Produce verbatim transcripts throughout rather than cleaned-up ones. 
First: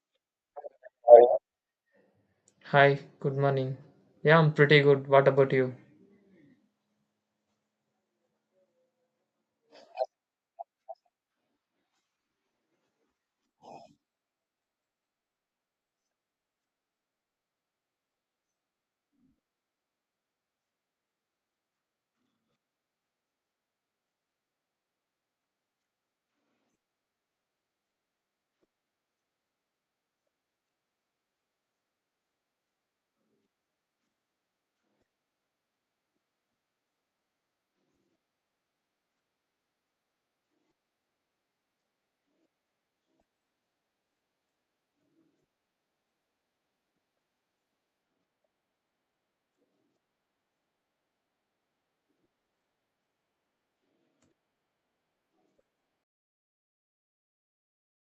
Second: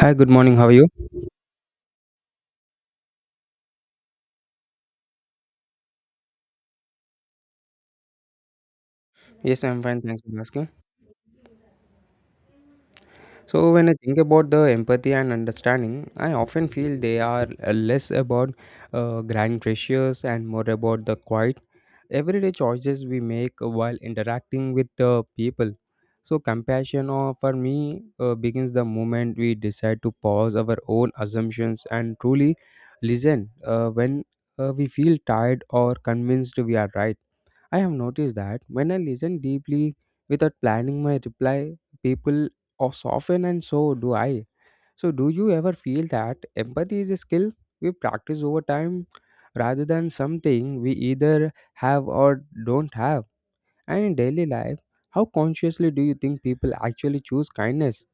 Hi, good morning. How are you? Hi, good morning. Yeah, I'm pretty good. What about you? Yes, I'm fine. Thanks for asking. So, when I think about the empathy and understanding, I often feel they are uh, less about uh, grand gestures and more about the quiet, everyday choices we make while interacting with the people. So, compassion uh, for me uh, begins the moment we decide to pause our own assumptions and truly listen uh, when uh, we feel tired or convinced we are right. I have noticed that when I listen deeply without planning my reply, people are soften and so do I. So, do you ever feel that empathy is a skill we practice over time rather than something we either have or don't have? And in daily life, how consciously do you think people actually choose kindness?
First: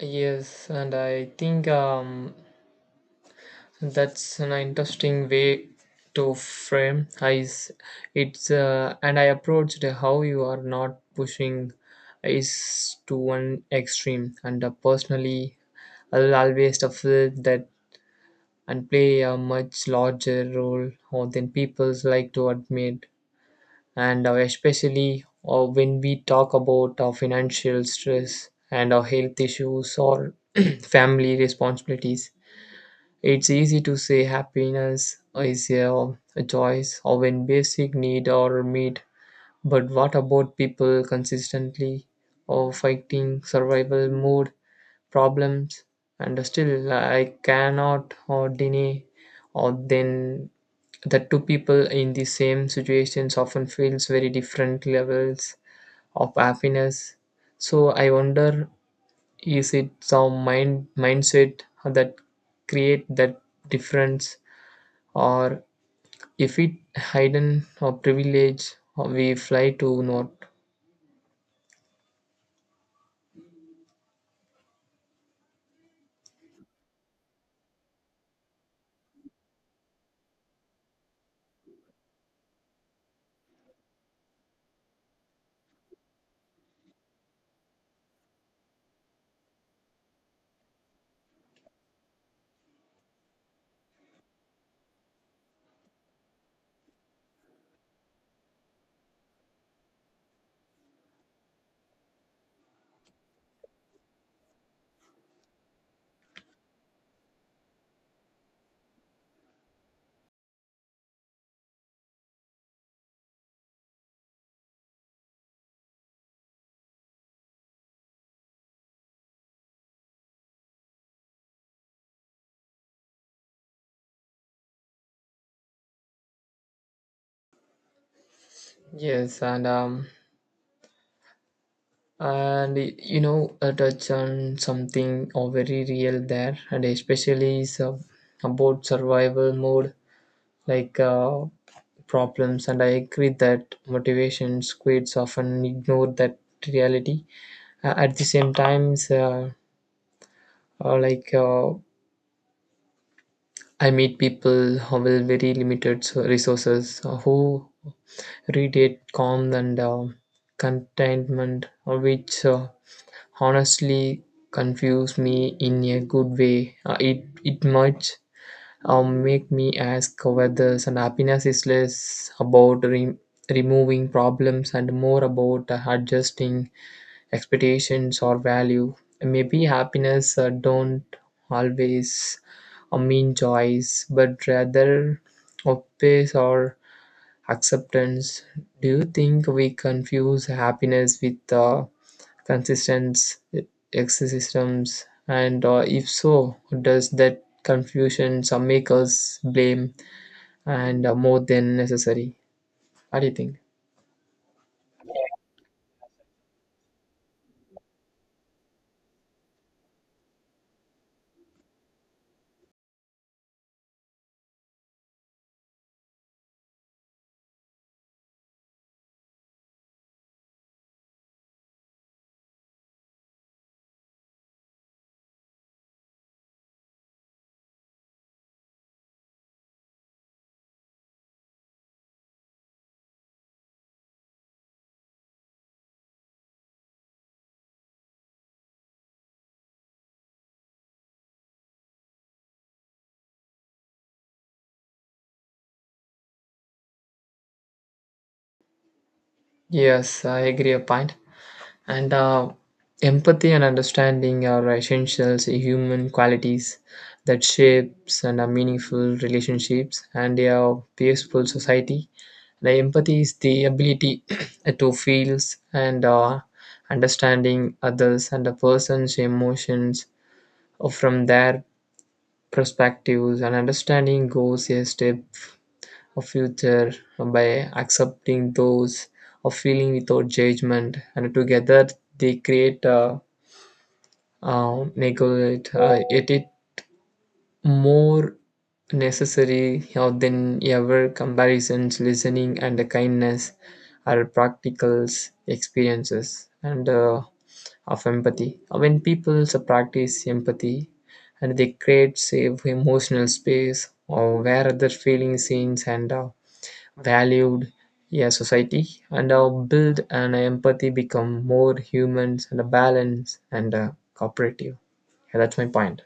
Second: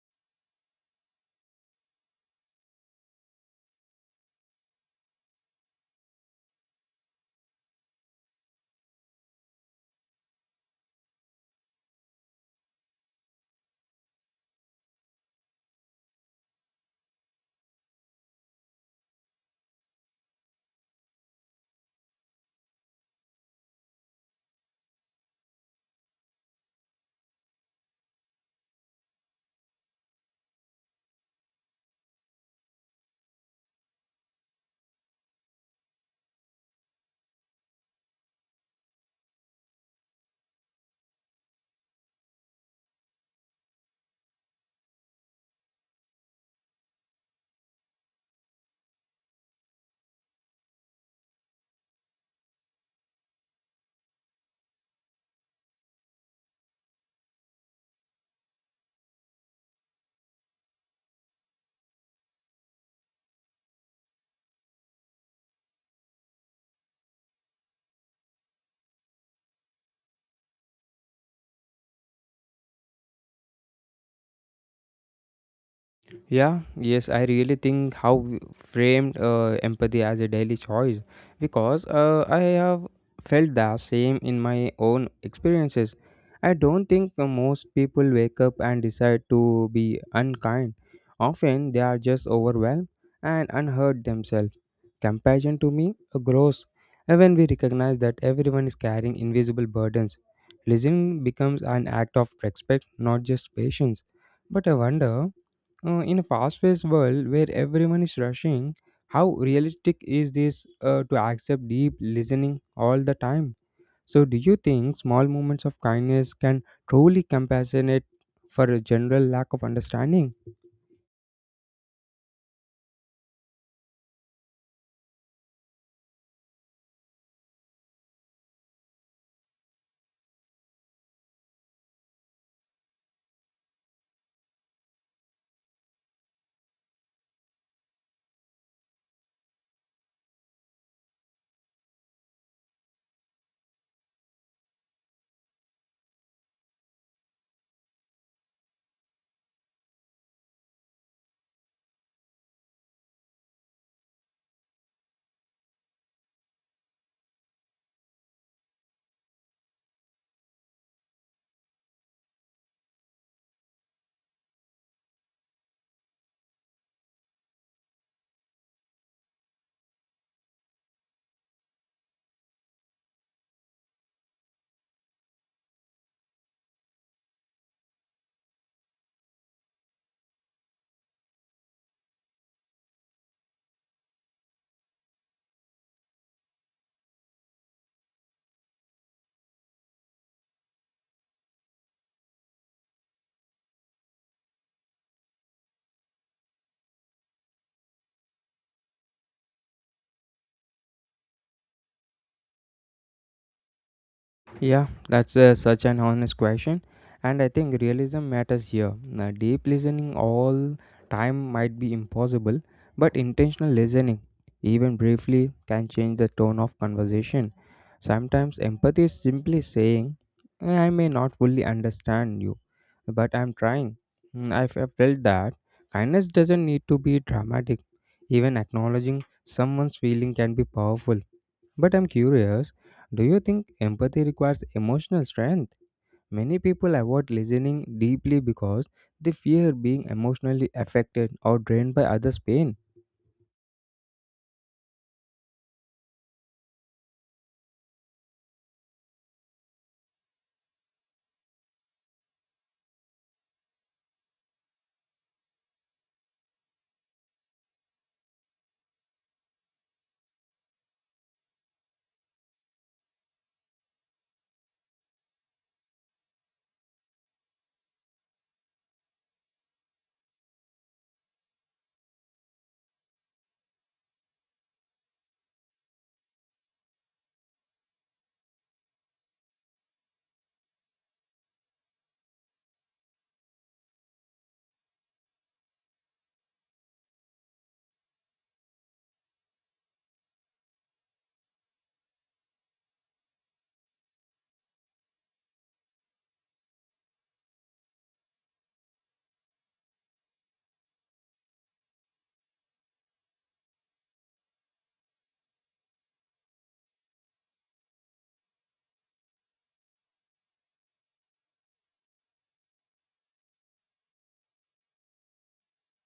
Yes, and I think um, that's an interesting way to frame. I, s- it's uh, and I approached how you are not pushing is to one extreme, and uh, personally, I'll always feel that and play a much larger role than people like to admit. and uh, especially uh, when we talk about uh, financial stress and our health issues or family responsibilities, it's easy to say happiness is uh, a choice or when basic need are met, but what about people consistently or fighting survival mode problems, and still I cannot or deny or then that two people in the same situations often feels very different levels of happiness. So I wonder, is it some mind mindset that create that difference, or if it hidden or privilege, or we fly to not. Yeah, yes, I really think how we framed uh, empathy as a daily choice because uh, I have felt the same in my own experiences. I don't think uh, most people wake up and decide to be unkind. Often they are just overwhelmed and unheard themselves. Compassion to me uh, grows when we recognize that everyone is carrying invisible burdens. Listening becomes an act of respect, not just patience. But I wonder. Uh, in a fast-paced world where everyone is rushing, how realistic is this uh, to accept deep listening all the time? So, do you think small moments of kindness can truly compensate for a general lack of understanding? Yes, and um and y- you know, uh, touch on something or very real there, and especially is uh, about survival mode, like uh, problems, and I agree that motivation squids often ignore that reality. Uh, at the same time, uh, uh, like uh, I meet people who with very limited so- resources, uh, who radiate calm and uh, contentment, uh, which uh, honestly confuse me in a good way. Uh, it it might um, make me ask whether some happiness is less about re- removing problems and more about uh, adjusting expectations or value. Maybe happiness uh, don't always uh, mean choice, but rather of pace or acceptance. Do you think we confuse happiness with uh, consistent ecosystems? And uh, if so, does that confusion some make us blame and uh, more than necessary? What do you think? Yeah, that's uh, such an honest question. And I think realism matters here. Now, deep listening all time might be impossible, but intentional listening, even briefly, can change the tone of conversation. Sometimes empathy is simply saying, "Eh, I may not fully understand you, but I'm trying. Mm, I've I've felt that kindness doesn't need to be dramatic. Even acknowledging someone's feeling can be powerful. But I'm curious, do you think empathy requires emotional strength? Many people avoid listening deeply because they fear being emotionally affected or drained by others' pain. Yes, I agree a point. And uh, empathy and understanding are essential human qualities that shapes and are meaningful relationships and a peaceful society. The empathy is the ability to feel and uh, understanding others and a person's emotions from their perspectives. And understanding goes a step of future by accepting those of feeling without judgment. And together they create a uh, neglect. Uh, yet it more necessary you than ever comparisons listening and the kindness are practical experiences and uh, of empathy. When people practice empathy and they create safe emotional space or where other feeling seen and uh, valued, yeah, society and uh, build an empathy become more humans and a balance and uh, cooperative. Yeah, that's my point.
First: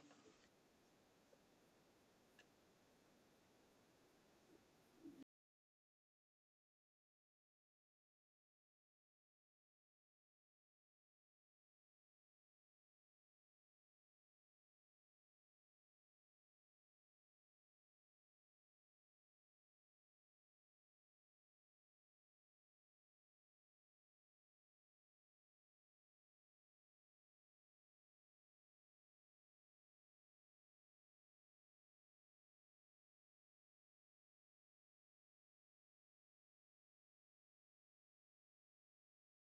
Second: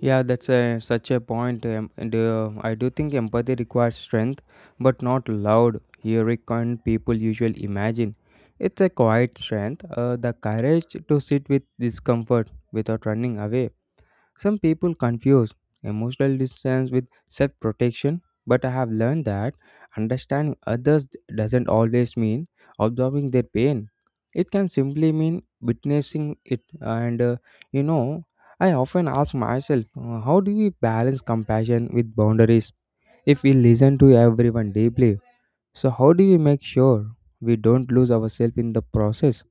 Yeah, that's a, such a point. um, and, uh, I do think empathy requires strength, but not loud, heroic kind people usually imagine. It's a quiet strength, uh, the courage to sit with discomfort without running away. Some people confuse emotional distance with self protection, but I have learned that understanding others doesn't always mean absorbing their pain. It can simply mean witnessing it. And uh, you know, I often ask myself, uh, how do we balance compassion with boundaries if we listen to everyone deeply? So, how do we make sure we don't lose ourselves in the process?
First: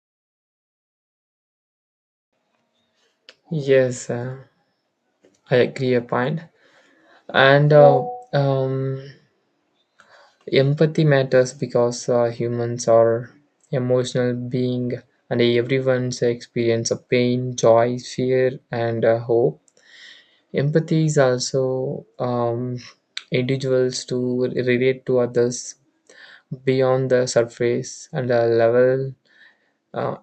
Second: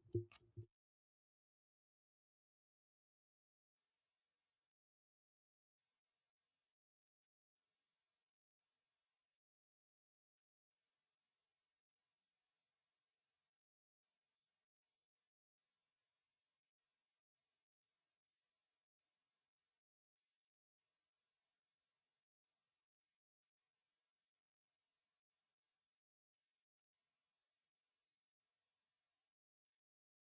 Yes, uh, I agree a point. And uh, um, empathy matters because uh, humans are emotional being, and everyone's experience of pain, joy, fear, and uh, hope. Empathy is also um, individuals to relate to others beyond the surface and uh, level uh,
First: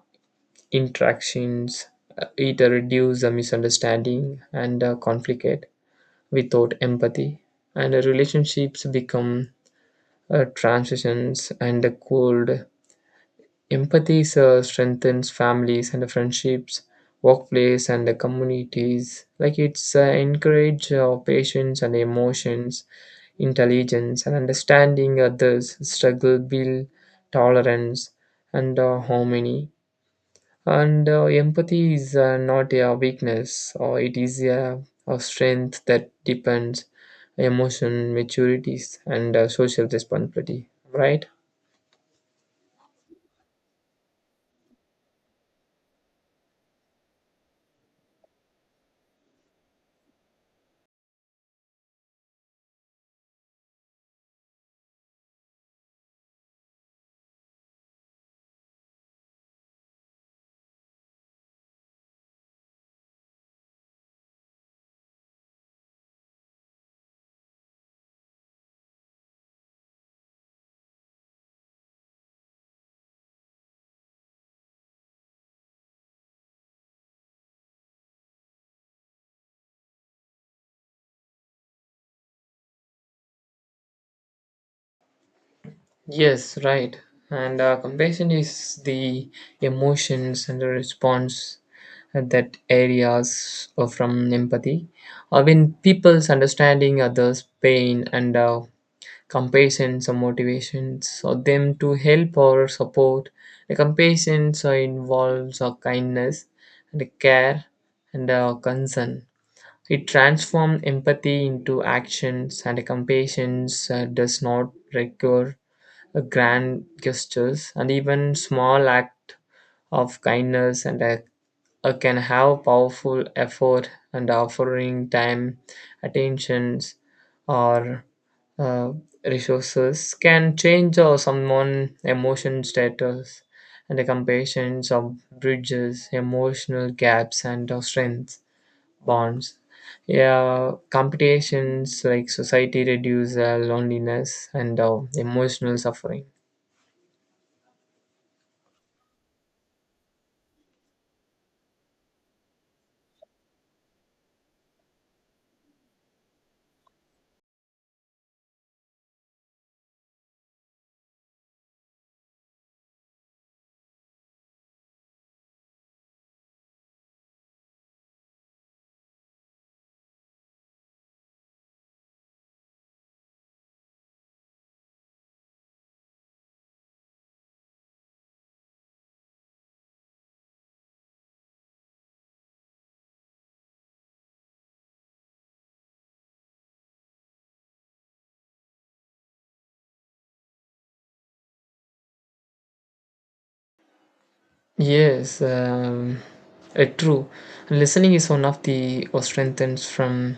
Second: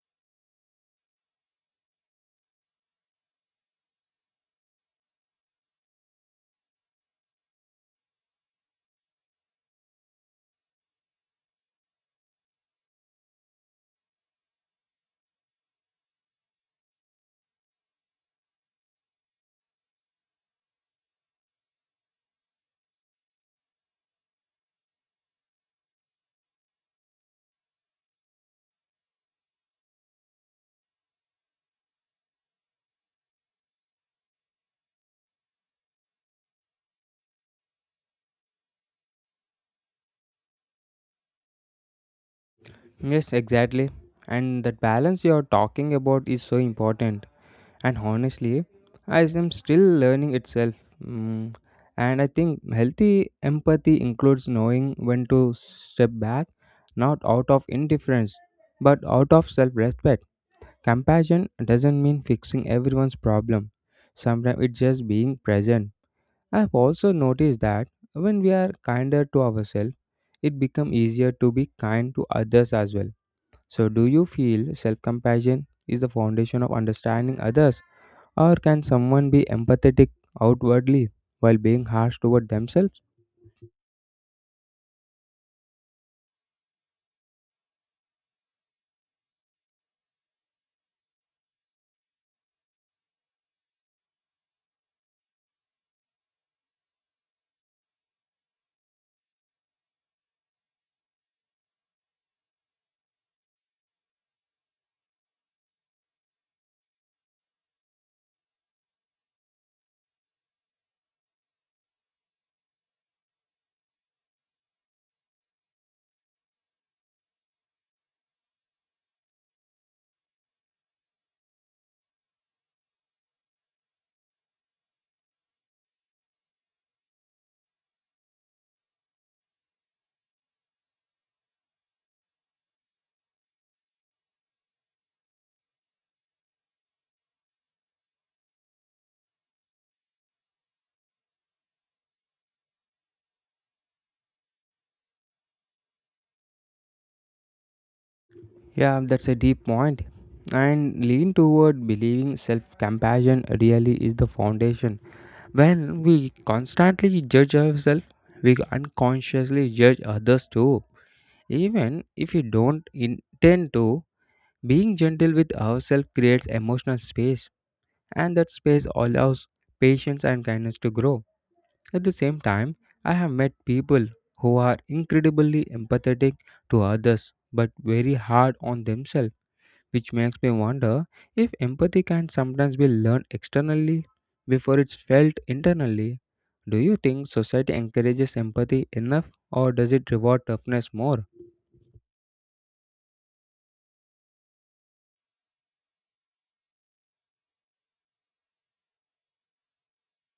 interactions. Uh, It reduces the misunderstanding and uh, conflict. Without empathy, and relationships become uh, transitions and cold. Empathy uh, strengthens families and friendships, workplace and the communities. Like it's uh, encourage uh, patience and emotions, intelligence and understanding others. Struggle build tolerance and uh, harmony, and uh, empathy is uh, not a weakness, or it is a, a strength that depends emotion maturities and uh, social responsibility. Right? Yes, exactly. And that balance you're talking about is so important. And honestly, I am still learning itself. Mm. And I think healthy empathy includes knowing when to step back, not out of indifference, but out of self respect. Compassion doesn't mean fixing everyone's problem, sometimes it's just being present. I've also noticed that when we are kinder to ourselves, it becomes easier to be kind to others as well. So, do you feel self compassion is the foundation of understanding others? Or can someone be empathetic outwardly while being harsh toward themselves? Yes, right. And uh, compassion is the emotions and the response that areas from empathy. Uh, when people's understanding others' pain and uh, compassions or motivations or them to help or support. The compassions uh, involves uh, kindness and care and uh, concern. It transforms empathy into actions, and compassion uh, does not require uh, grand gestures, and even small act of kindness and uh, uh, can have powerful effort and offering time, attentions, or uh, resources can change uh, someone's emotion status, and the compassions of bridges, emotional gaps, and uh, strength bonds. Yeah, competitions like society reduce uh, loneliness and uh, emotional suffering. Yeah, that's a deep point. And lean toward believing self compassion really is the foundation. When we constantly judge ourselves, we unconsciously judge others too. Even if we don't intend to, being gentle with ourselves creates emotional space, and that space allows patience and kindness to grow. At the same time, I have met people who are incredibly empathetic to others but very hard on themselves, which makes me wonder if empathy can sometimes be learned externally before it's felt internally. Do you think society encourages empathy enough or does it reward toughness more? Yes, um, uh, true. Listening is one of the uh, strengthens from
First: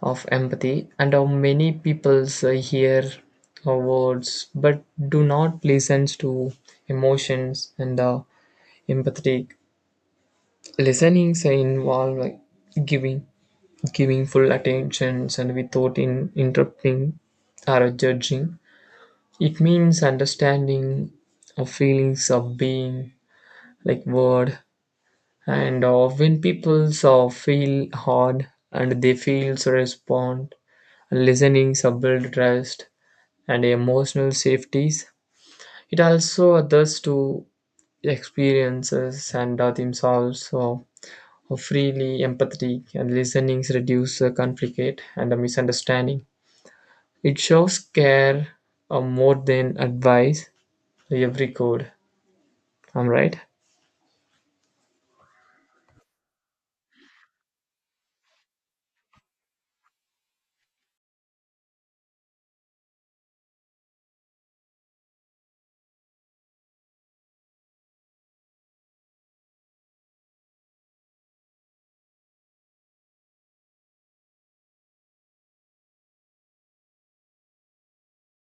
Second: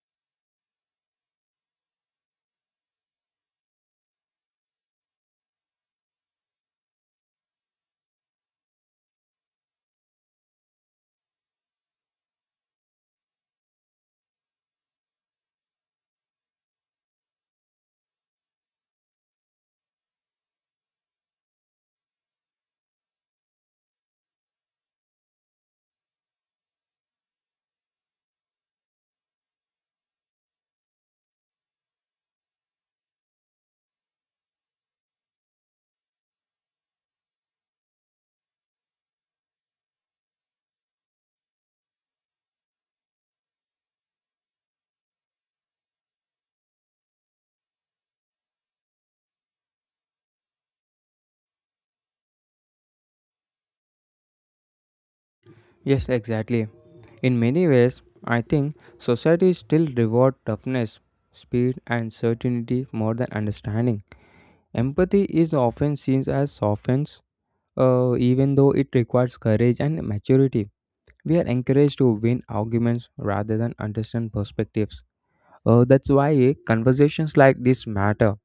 of empathy, and how many people hear our words but do not listen to emotions, and uh, empathetic listening say involve like giving giving full attentions and without in, interrupting or judging. It means understanding of feelings of being like word, and uh, when people so feel hard and they feel so respond, listening so build trust and emotional safeties. It also others to experiences and uh, themselves so freely empathetic, and listenings reduce uh, conflict and uh, misunderstanding. It shows care uh, more than advice every code. I'm right. Yes, exactly. In many ways, I think society still rewards toughness, speed, and certainty more than understanding. Empathy is often seen as softens, uh, even though it requires courage and maturity. We are encouraged to win arguments rather than understand perspectives. Uh, that's why conversations like this matter.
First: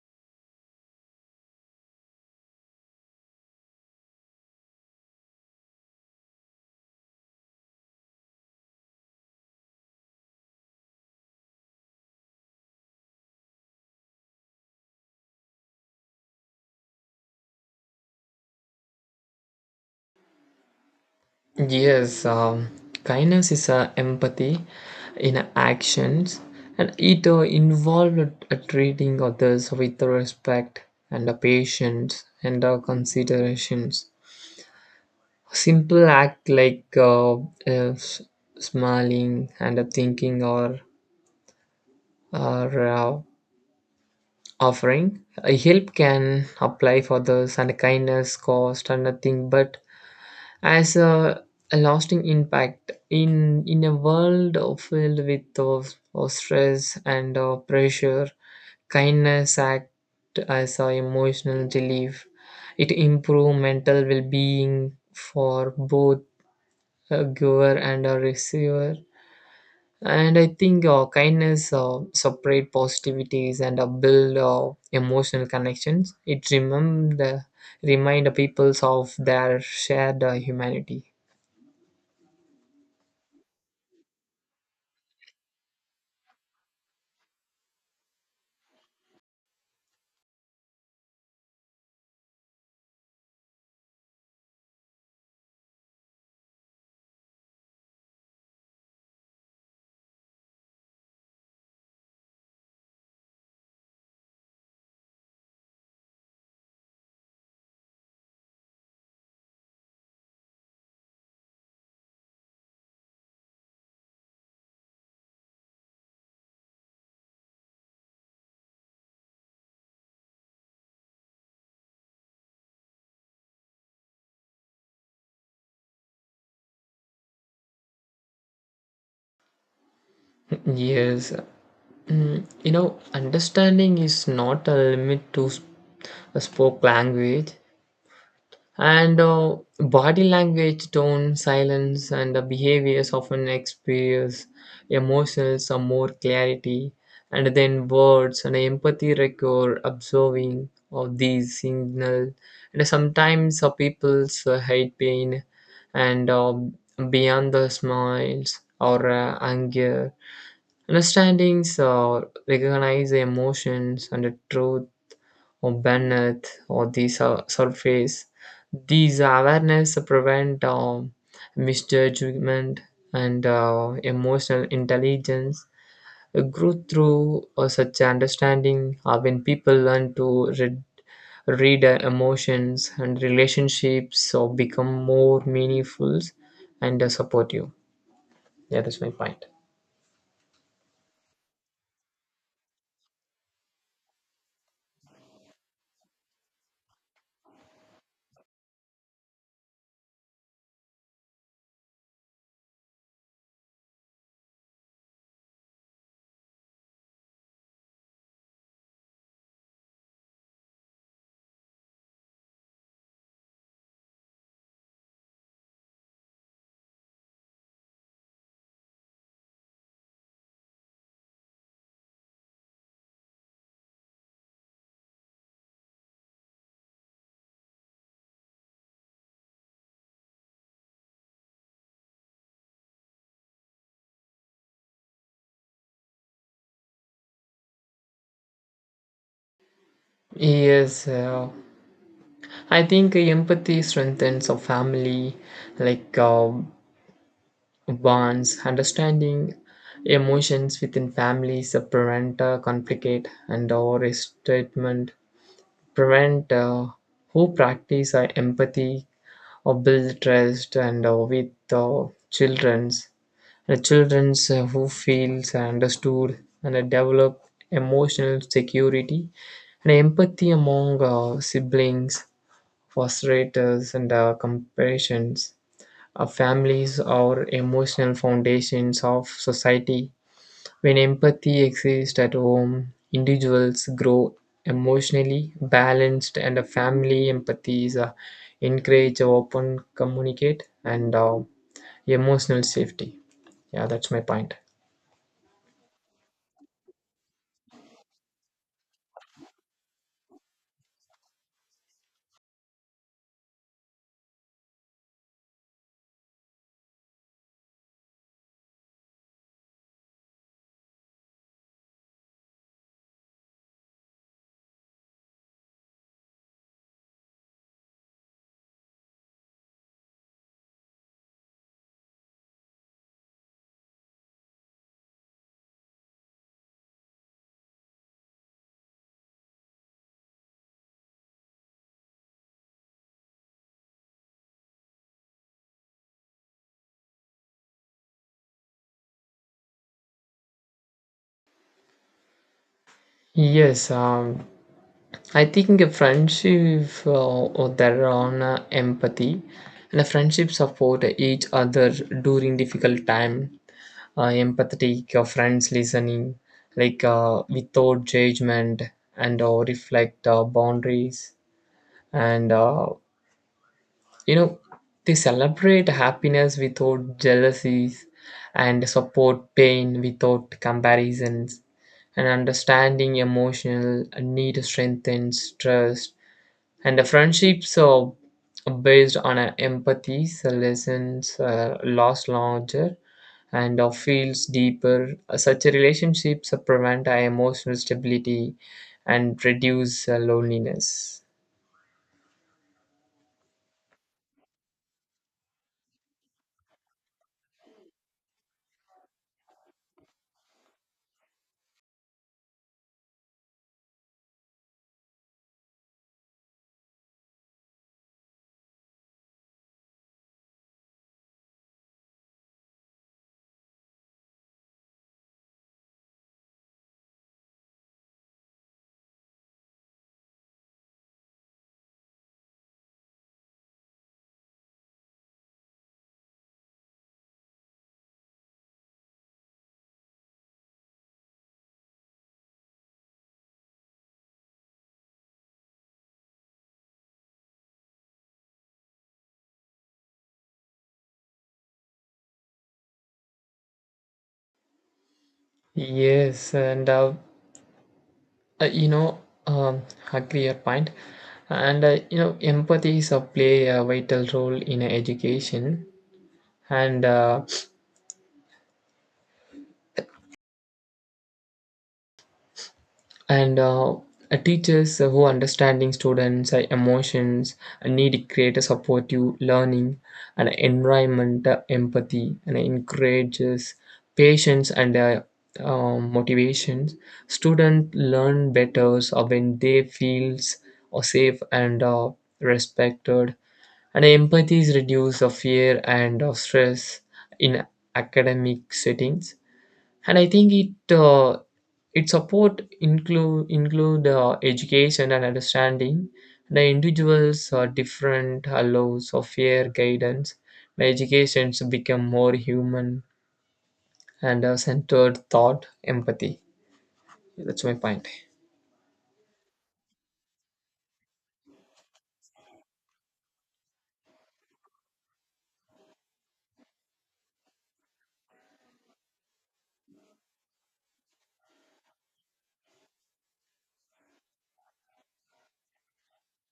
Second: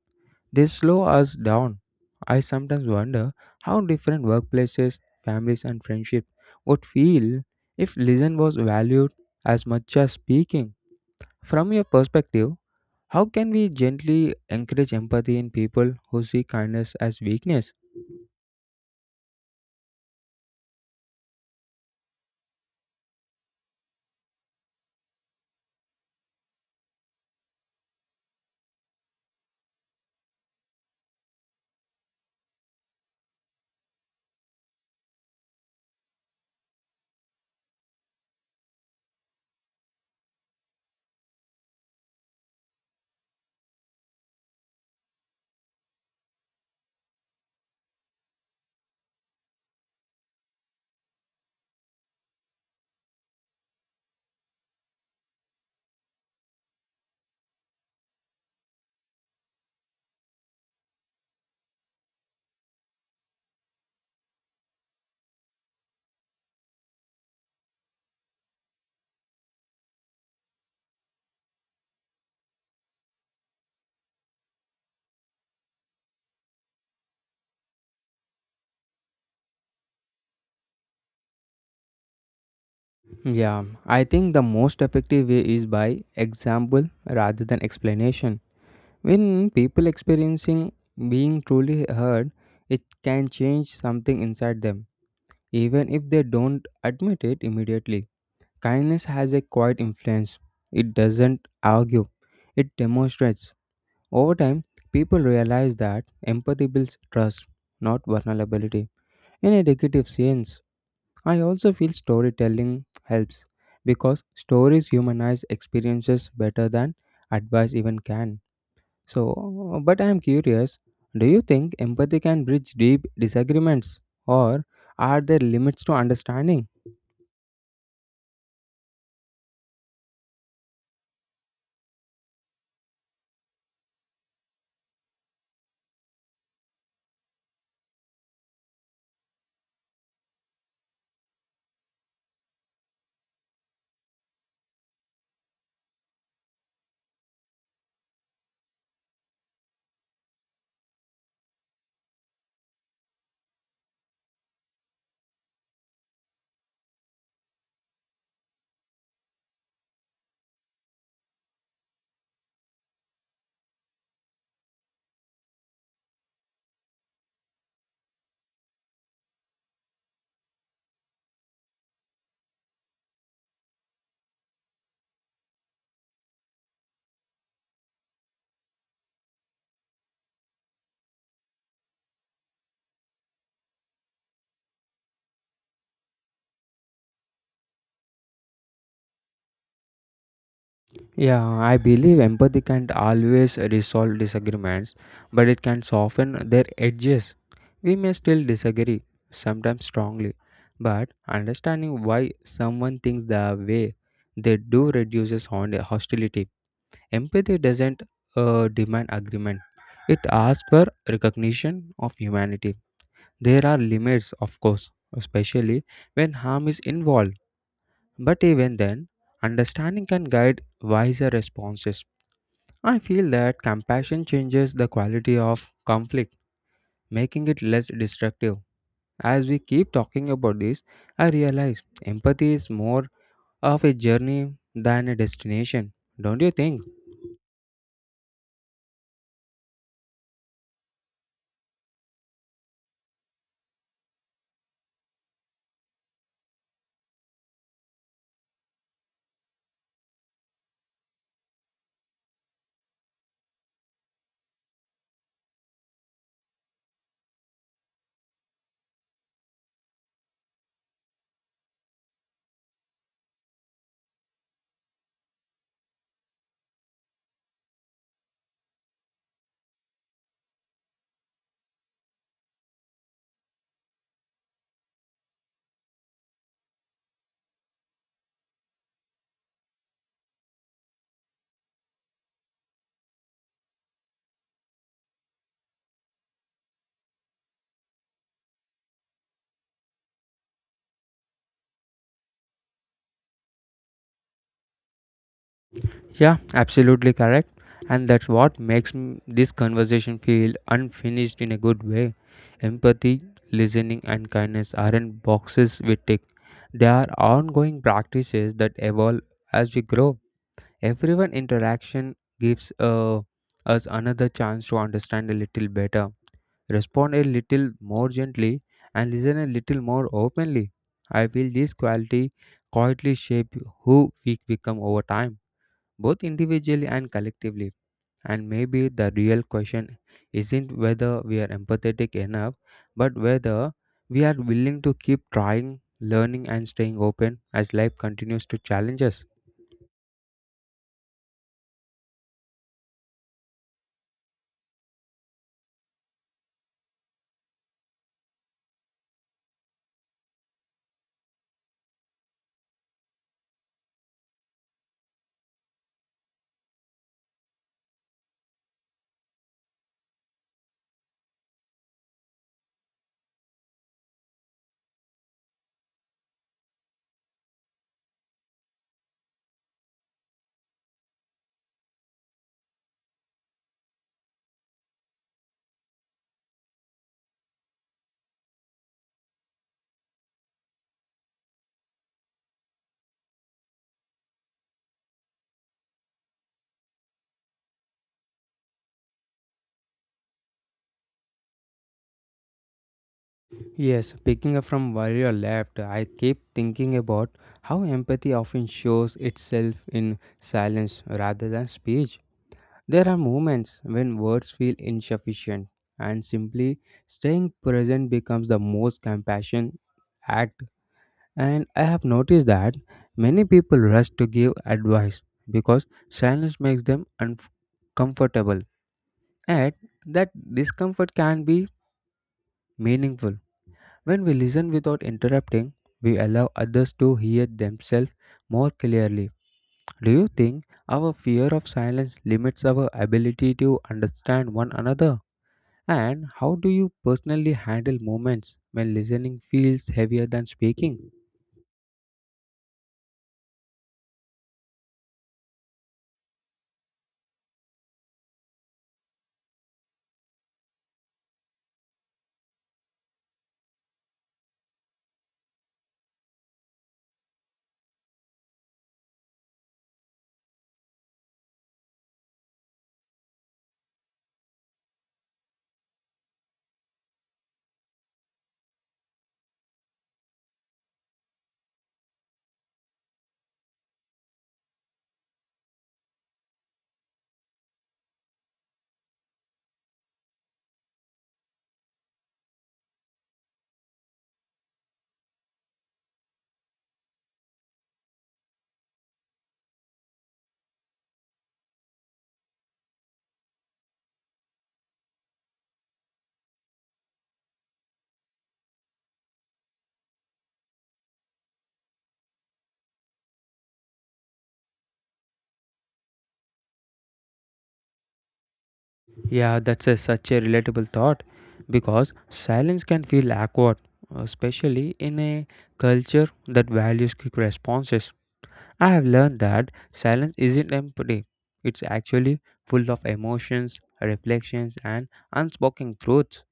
They slow us down. I sometimes wonder how different workplaces, families, and friendships would feel if listen was valued as much as speaking. From your perspective, how can we gently encourage empathy in people who see kindness as weakness? Yes, um, kindness is a empathy in actions, and it uh, involves uh, treating others with respect and uh, patience and uh, considerations. Simple act like uh, uh, s- smiling and uh, thinking or or uh, offering. A help can apply for others, and kindness cost and nothing but as a, a lasting impact in in a world of- filled with of, of stress and uh, pressure. Kindness act as a emotional relief. It improve mental well-being for both a giver and a receiver, and I think uh, kindness uh, separate positivities and uh, build uh, emotional connections. It remember the remind the peoples of their shared uh, humanity. Yeah, I think the most effective way is by example rather than explanation. When people experiencing being truly heard, it can change something inside them, even if they don't admit it immediately. Kindness has a quiet influence. It doesn't argue, it demonstrates. Over time, people realize that empathy builds trust, not vulnerability, in a negative sense. I also feel storytelling helps because stories humanize experiences better than advice even can. So, but I am curious, do you think empathy can bridge deep disagreements or are there limits to understanding? Yes, you know, understanding is not a limit to sp- a spoke language, and uh, body language, tone, silence, and the behaviors often experience emotions or more clarity, and then words, and empathy record observing of these signal, and sometimes uh, people's uh, hate pain, and uh, beyond the smiles or uh, anger. Understandings or recognize the emotions and the truth or beneath or the sur- surface. These awareness prevent um, misjudgment and uh, emotional intelligence uh, grow through uh, such understanding. Uh, when people learn to read, read uh, emotions and relationships or become more meaningful and uh, supportive. That is my point. Yeah, I believe empathy can't always resolve disagreements, but it can soften their edges. We may still disagree, sometimes strongly, but understanding why someone thinks the way they do reduces hon- hostility. Empathy doesn't uh, demand agreement, it asks for recognition of humanity. There are limits, of course, especially when harm is involved, but even then, understanding can guide wiser responses. I feel that compassion changes the quality of conflict, making it less destructive. As we keep talking about this, I realize empathy is more of a journey than a destination. Don't you think? Yes, uh, I think empathy strengthens a family, like uh, bonds, understanding emotions within families, uh, prevent uh, conflict and or statement, prevent uh, who practice uh, empathy or build trust and uh, with uh, children's the children's uh, who feels understood and uh, develop emotional security, and empathy among uh, siblings. Frustrators and uh, compassions. Our families are emotional foundations of society. When empathy exists at home, individuals grow emotionally balanced, and a family empathy is uh, encourage uh, open communicate and uh, emotional safety. Yeah, that's my point. Yeah, absolutely correct. And that's what makes m- this conversation feel unfinished in a good way. Empathy, listening, and kindness aren't boxes we tick, they are ongoing practices that evolve as we grow. Everyone interaction gives uh, us another chance to understand a little better, respond a little more gently, and listen a little more openly. I feel this quality quietly shape who we become over time, both individually and collectively. And maybe the real question isn't whether we are empathetic enough, but whether we are willing to keep trying, learning, and staying open as life continues to challenge us. Yes, um, I think a friendship uh, or there on uh, empathy, and a friendship support each other during difficult time. Uh, empathetic uh, friends listening like uh, without judgment and uh, reflect uh, boundaries, and uh, you know, they celebrate happiness without jealousies and support pain without comparisons, and understanding emotional need strengthens trust, and the friendships are based on uh, empathy, so lessons uh, last longer and uh, feels deeper. Uh, Such relationships uh, prevent uh, emotional stability and reduce uh, loneliness. Yes, picking up from where you left, I keep thinking about how empathy often shows itself in silence rather than speech. There are moments when words feel insufficient, and simply staying present becomes the most compassion act. And I have noticed that many people rush to give advice because silence makes them uncomfortable, and that discomfort can be meaningful when we listen without interrupting, we allow others to hear themselves more clearly. Do you think our fear of silence limits our ability to understand one another? And how do you personally handle moments when listening feels heavier than speaking? Yes, and uh, uh, you know, um, agree your point. And uh, you know, empathy is a play a vital role in education, and uh, and uh, uh, teachers who understanding students uh, emotions uh, need to create a supportive learning and environment. Uh, empathy and encourages patience and uh, uh, motivations. Students learn better uh, when they feels uh, safe and uh, respected, and empathy is reduce the fear and uh, stress in academic settings. And I think it uh, it support include include uh, education, and understanding the individuals are different allows of fair guidance, the education to become more human and uh, centered thought empathy. That's my point. Yeah, that's a, such a relatable thought because silence can feel awkward, especially in a culture that values quick responses. I have learned that silence isn't empty, it's actually full of emotions, reflections, and unspoken truths.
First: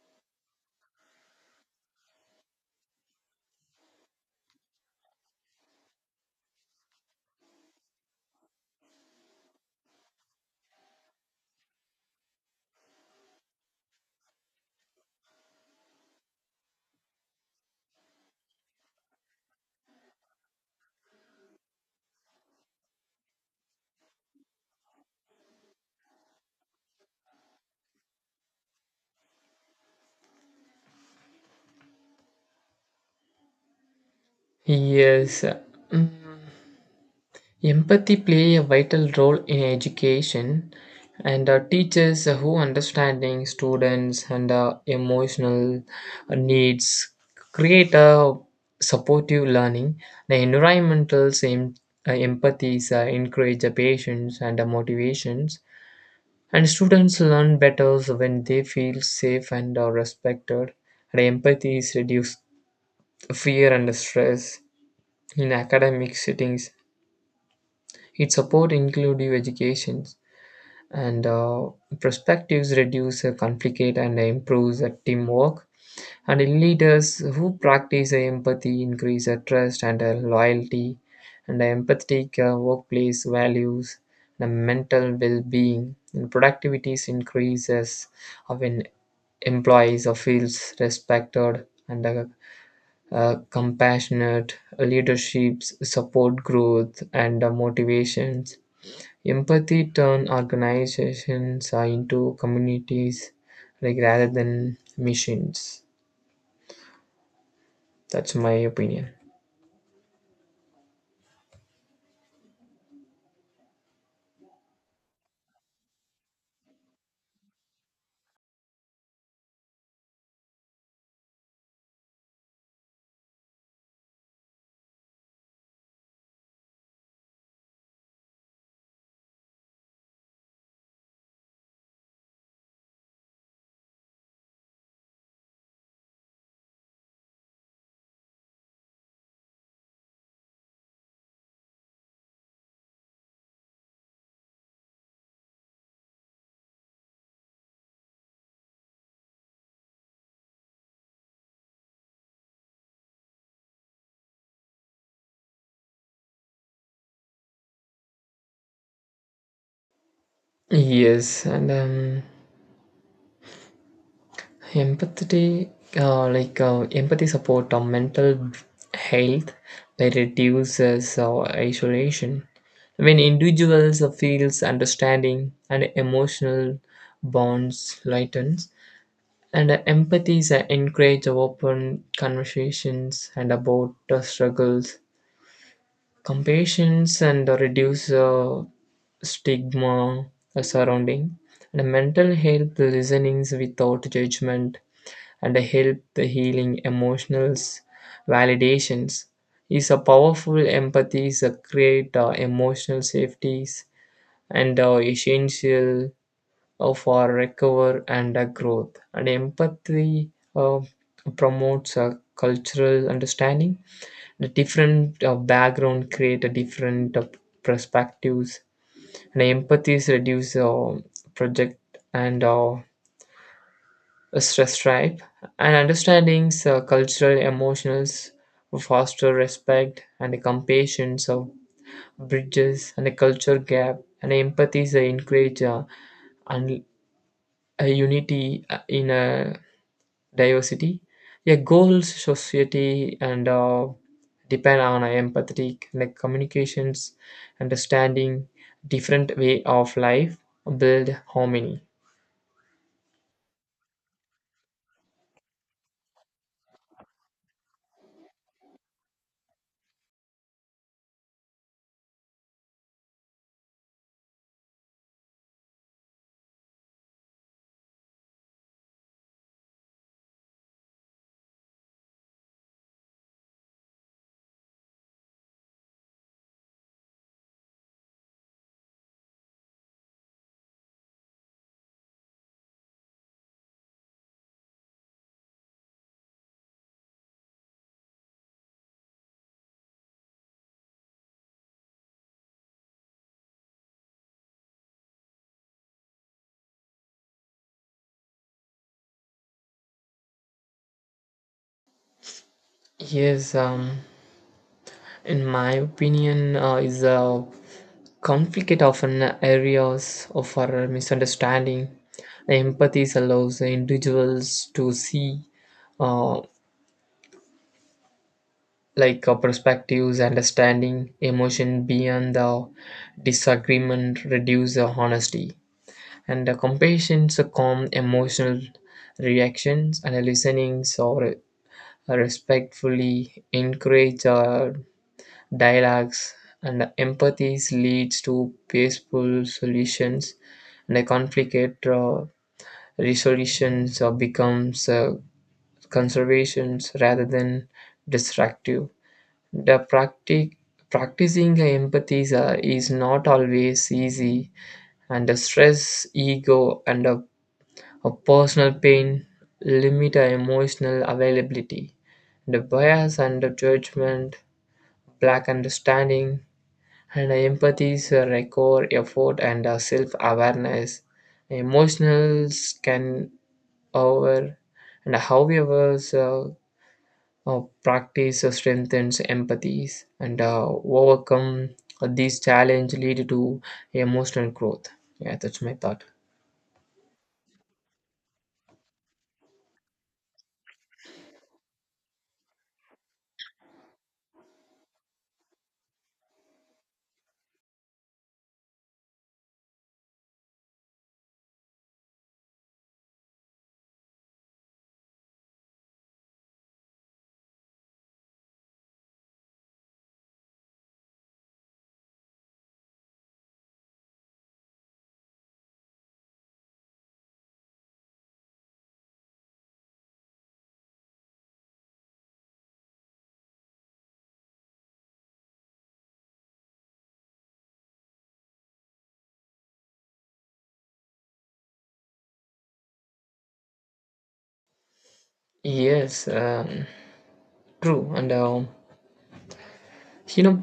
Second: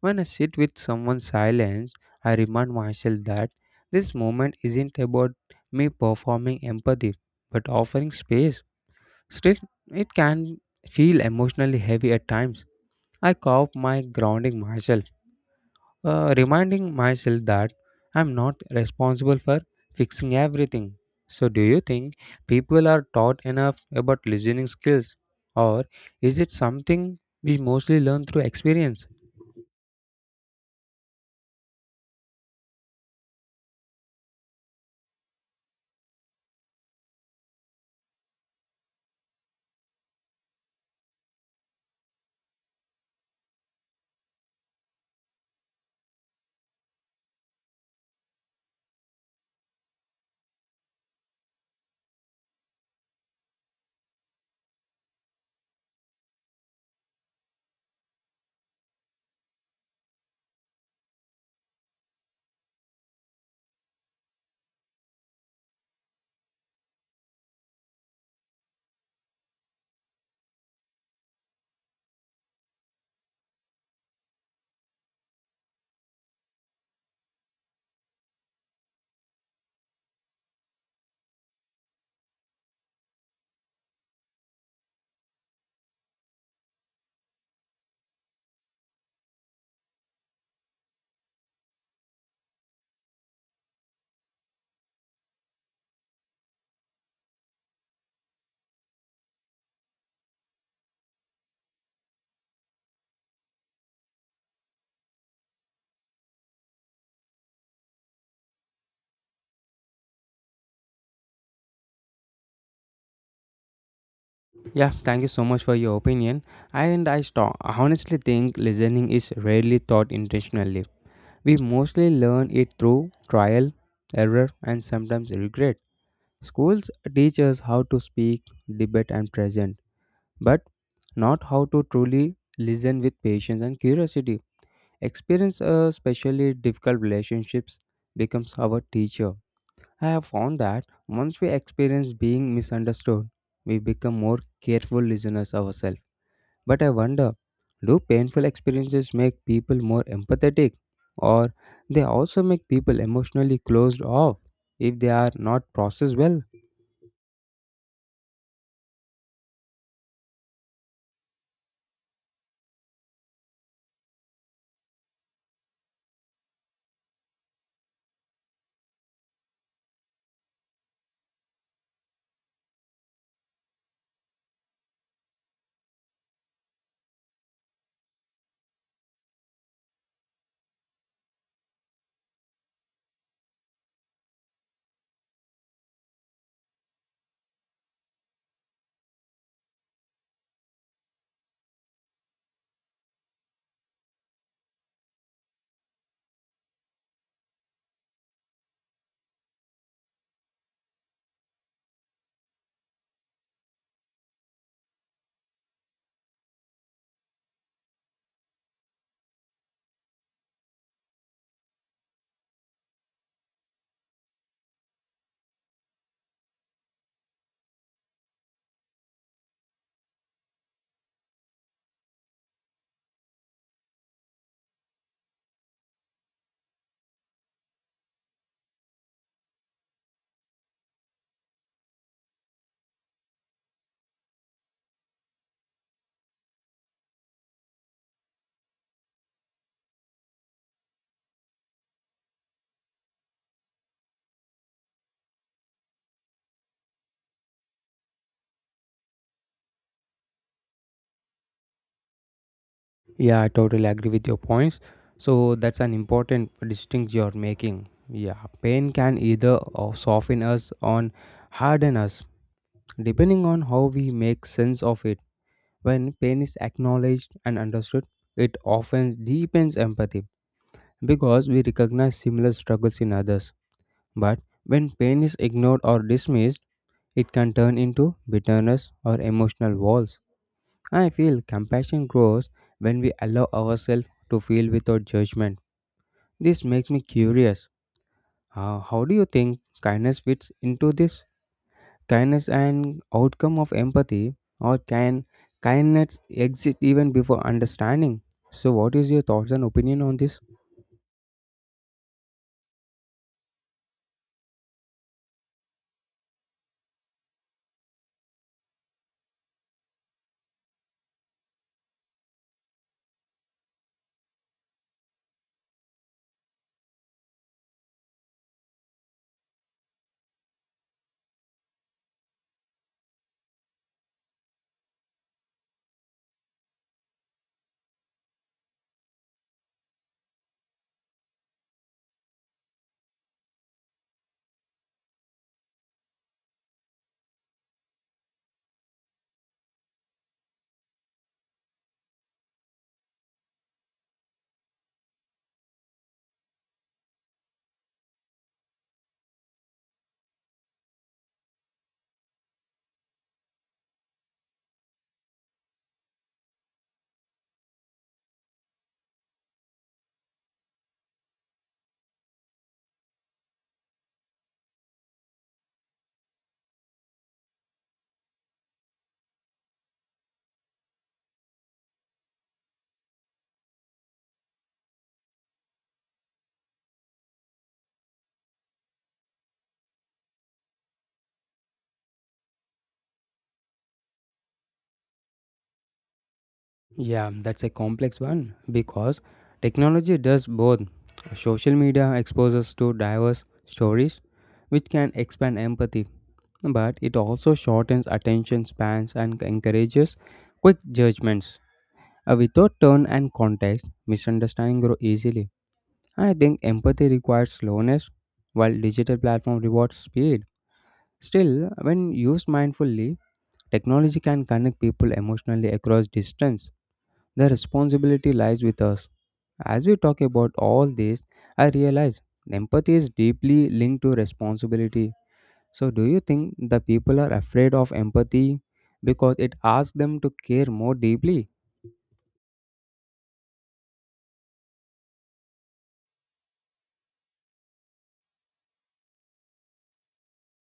When I sit with someone's silence, I remind myself that this moment isn't about me performing empathy, but offering space. Still, it can feel emotionally heavy at times. I carve my grounding myself uh, reminding myself that I'm not responsible for fixing everything. So, do you think people are taught enough about listening skills, or is it something we mostly learn through experience? Yes. Mm. Empathy play a vital role in education, and uh, teachers who understanding students and uh, emotional needs create a supportive learning. The environmental em- uh, empathies uh, encourage the patience and the motivations, and students learn better when they feel safe and uh, respected. And empathies reduce fear and stress in academic settings. It supports inclusive education and uh, perspectives reduce uh, conflict and improves uh, teamwork, and in leaders who practice uh, empathy increase uh, trust and uh, loyalty, and empathetic uh, workplace values the mental well-being, and productivities increases uh, when employees uh, feels respected and uh, uh, compassionate leaderships support growth and uh, motivations. Empathy turn organizations uh, into communities like rather than machines. That's my opinion. Yeah, thank you so much for your opinion. And I sto- honestly think listening is rarely taught intentionally. We mostly learn it through trial, error, and sometimes regret. Schools teach us how to speak, debate, and present, but not how to truly listen with patience and curiosity. Experience, uh, especially difficult relationships, becomes our teacher. I have found that once we experience being misunderstood, we become more careful listeners ourselves. But I wonder, do painful experiences make people more empathetic, or they also make people emotionally closed off if they are not processed well? Yes, and um, empathy, uh, like uh, empathy support on mental health by reduces uh, isolation. When individuals uh, feels understanding and emotional bonds lightens, and uh, empathies uh, encourage open conversations and about the struggles, compassions and reduce uh, stigma surrounding and mental health. Listenings without judgment and help the healing emotional validations is a powerful. Empathy is a create uh, emotional safeties and uh, essential uh, for recover and uh, growth, and empathy uh, promotes a cultural understanding. The different uh, background create a different uh, perspectives, and empathies reduce uh, project and uh, stress tripe, and understandings uh, cultural emotionals foster respect and compassion of bridges and a culture gap, and empathies uh, encourage uh, and a unity uh, in a diversity. A goal society and uh, depend on a empathetic like communications, understanding different way of life, build harmony. Yeah, I totally agree with your points. So that's an important distinction you're making. Yeah, pain can either uh, soften us or harden us, depending on how we make sense of it. When pain is acknowledged and understood, it often deepens empathy because we recognize similar struggles in others. But when pain is ignored or dismissed, it can turn into bitterness or emotional walls. I feel compassion grows when we allow ourselves to feel without judgment. This makes me curious. Uh, how do you think kindness fits into this? Kindness and outcome of empathy, or can kindness exist even before understanding? So, what is your thoughts and opinion on this? Yes, um, in my opinion, uh, is a conflict often areas of our misunderstanding. Empathy allows individuals to see uh, like uh, perspectives, understanding, emotion beyond the disagreement, reduce the honesty. And the compassion is a calm emotional reactions, and the listening or respectfully encourage uh, dialogues, and the empathies leads to peaceful solutions, and the conflict uh, resolutions uh, becomes uh, conservations rather than destructive. The practic- practicing empathy is, uh, is not always easy, and the stress, ego, and a, a personal pain limit our emotional availability. The bias and the judgment, black understanding, and empathy is a record effort and self awareness. Emotionals can over and however so uh, practice uh, strengthens empathy and uh, overcome uh, these challenges lead to emotional growth. Yeah, that's my thought. Yeah, that's a complex one because technology does both. Social media exposes to diverse stories, which can expand empathy, but it also shortens attention spans and encourages quick judgments. Uh, without tone and context, misunderstanding grow easily. I think empathy requires slowness, while digital platform rewards speed. Still, when used mindfully, technology can connect people emotionally across distance. The responsibility lies with us. As we talk about all this, I realize empathy is deeply linked to responsibility. So, do you think the people are afraid of empathy because it asks them to care more deeply? Yes, um, true, and uh, you know,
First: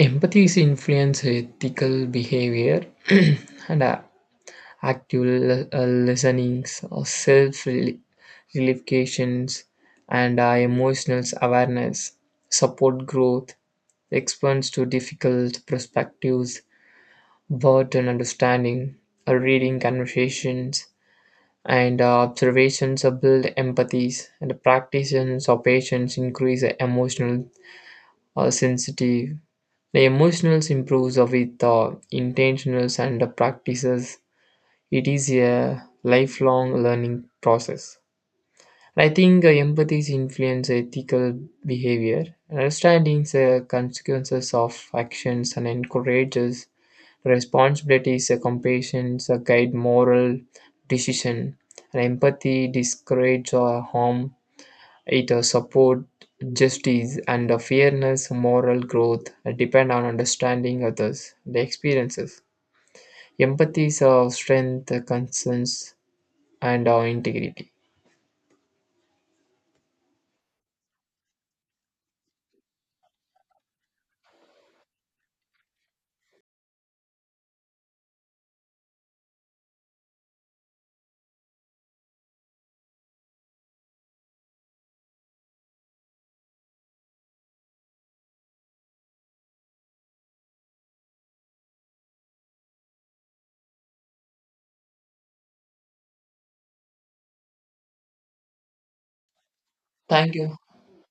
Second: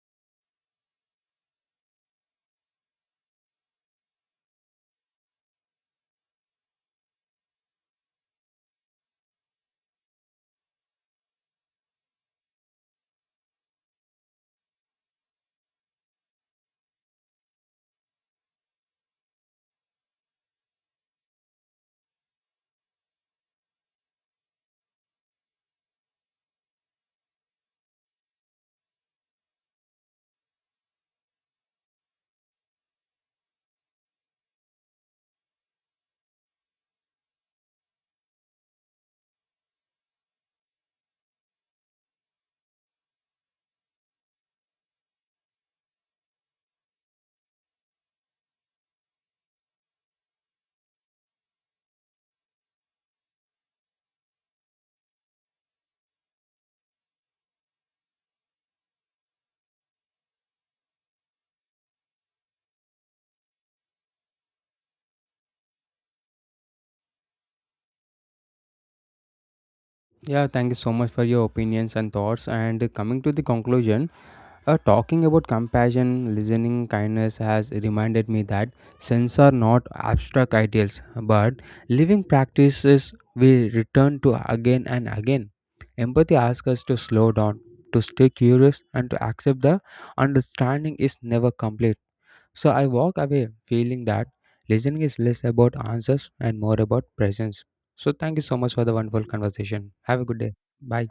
empathy is influence ethical behavior and uh, actual uh, listenings or self relifications and uh, emotional awareness support growth, expands to difficult perspectives. Worth an understanding, a reading conversations and uh, observations uh, build empathies, and the practitioners or patients increase uh, emotional uh, sensitive. The emotionals improves uh, with uh, intentionals and the practices. It is a lifelong learning process. And I think uh, empathy influence ethical behavior, understanding the consequences of actions, and encourages responsibilities, uh, compassion, uh, guide moral decision. And empathy discourages uh, harm. It uh, support justice and uh, fairness, moral growth uh, depend on understanding others, the experiences. Empathy is uh, strength, uh, concerns, and uh, integrity. Yeah, thank you so much for your opinions and thoughts. And coming to the conclusion, Uh, talking about compassion, listening, kindness has reminded me that sins are not abstract ideals, but living practices we return to again and again. Empathy asks us to slow down, to stay curious, and to accept the understanding is never complete. So I walk away feeling that listening is less about answers and more about presence. So thank you so much for the wonderful conversation. Have a Thank good day. you. Bye.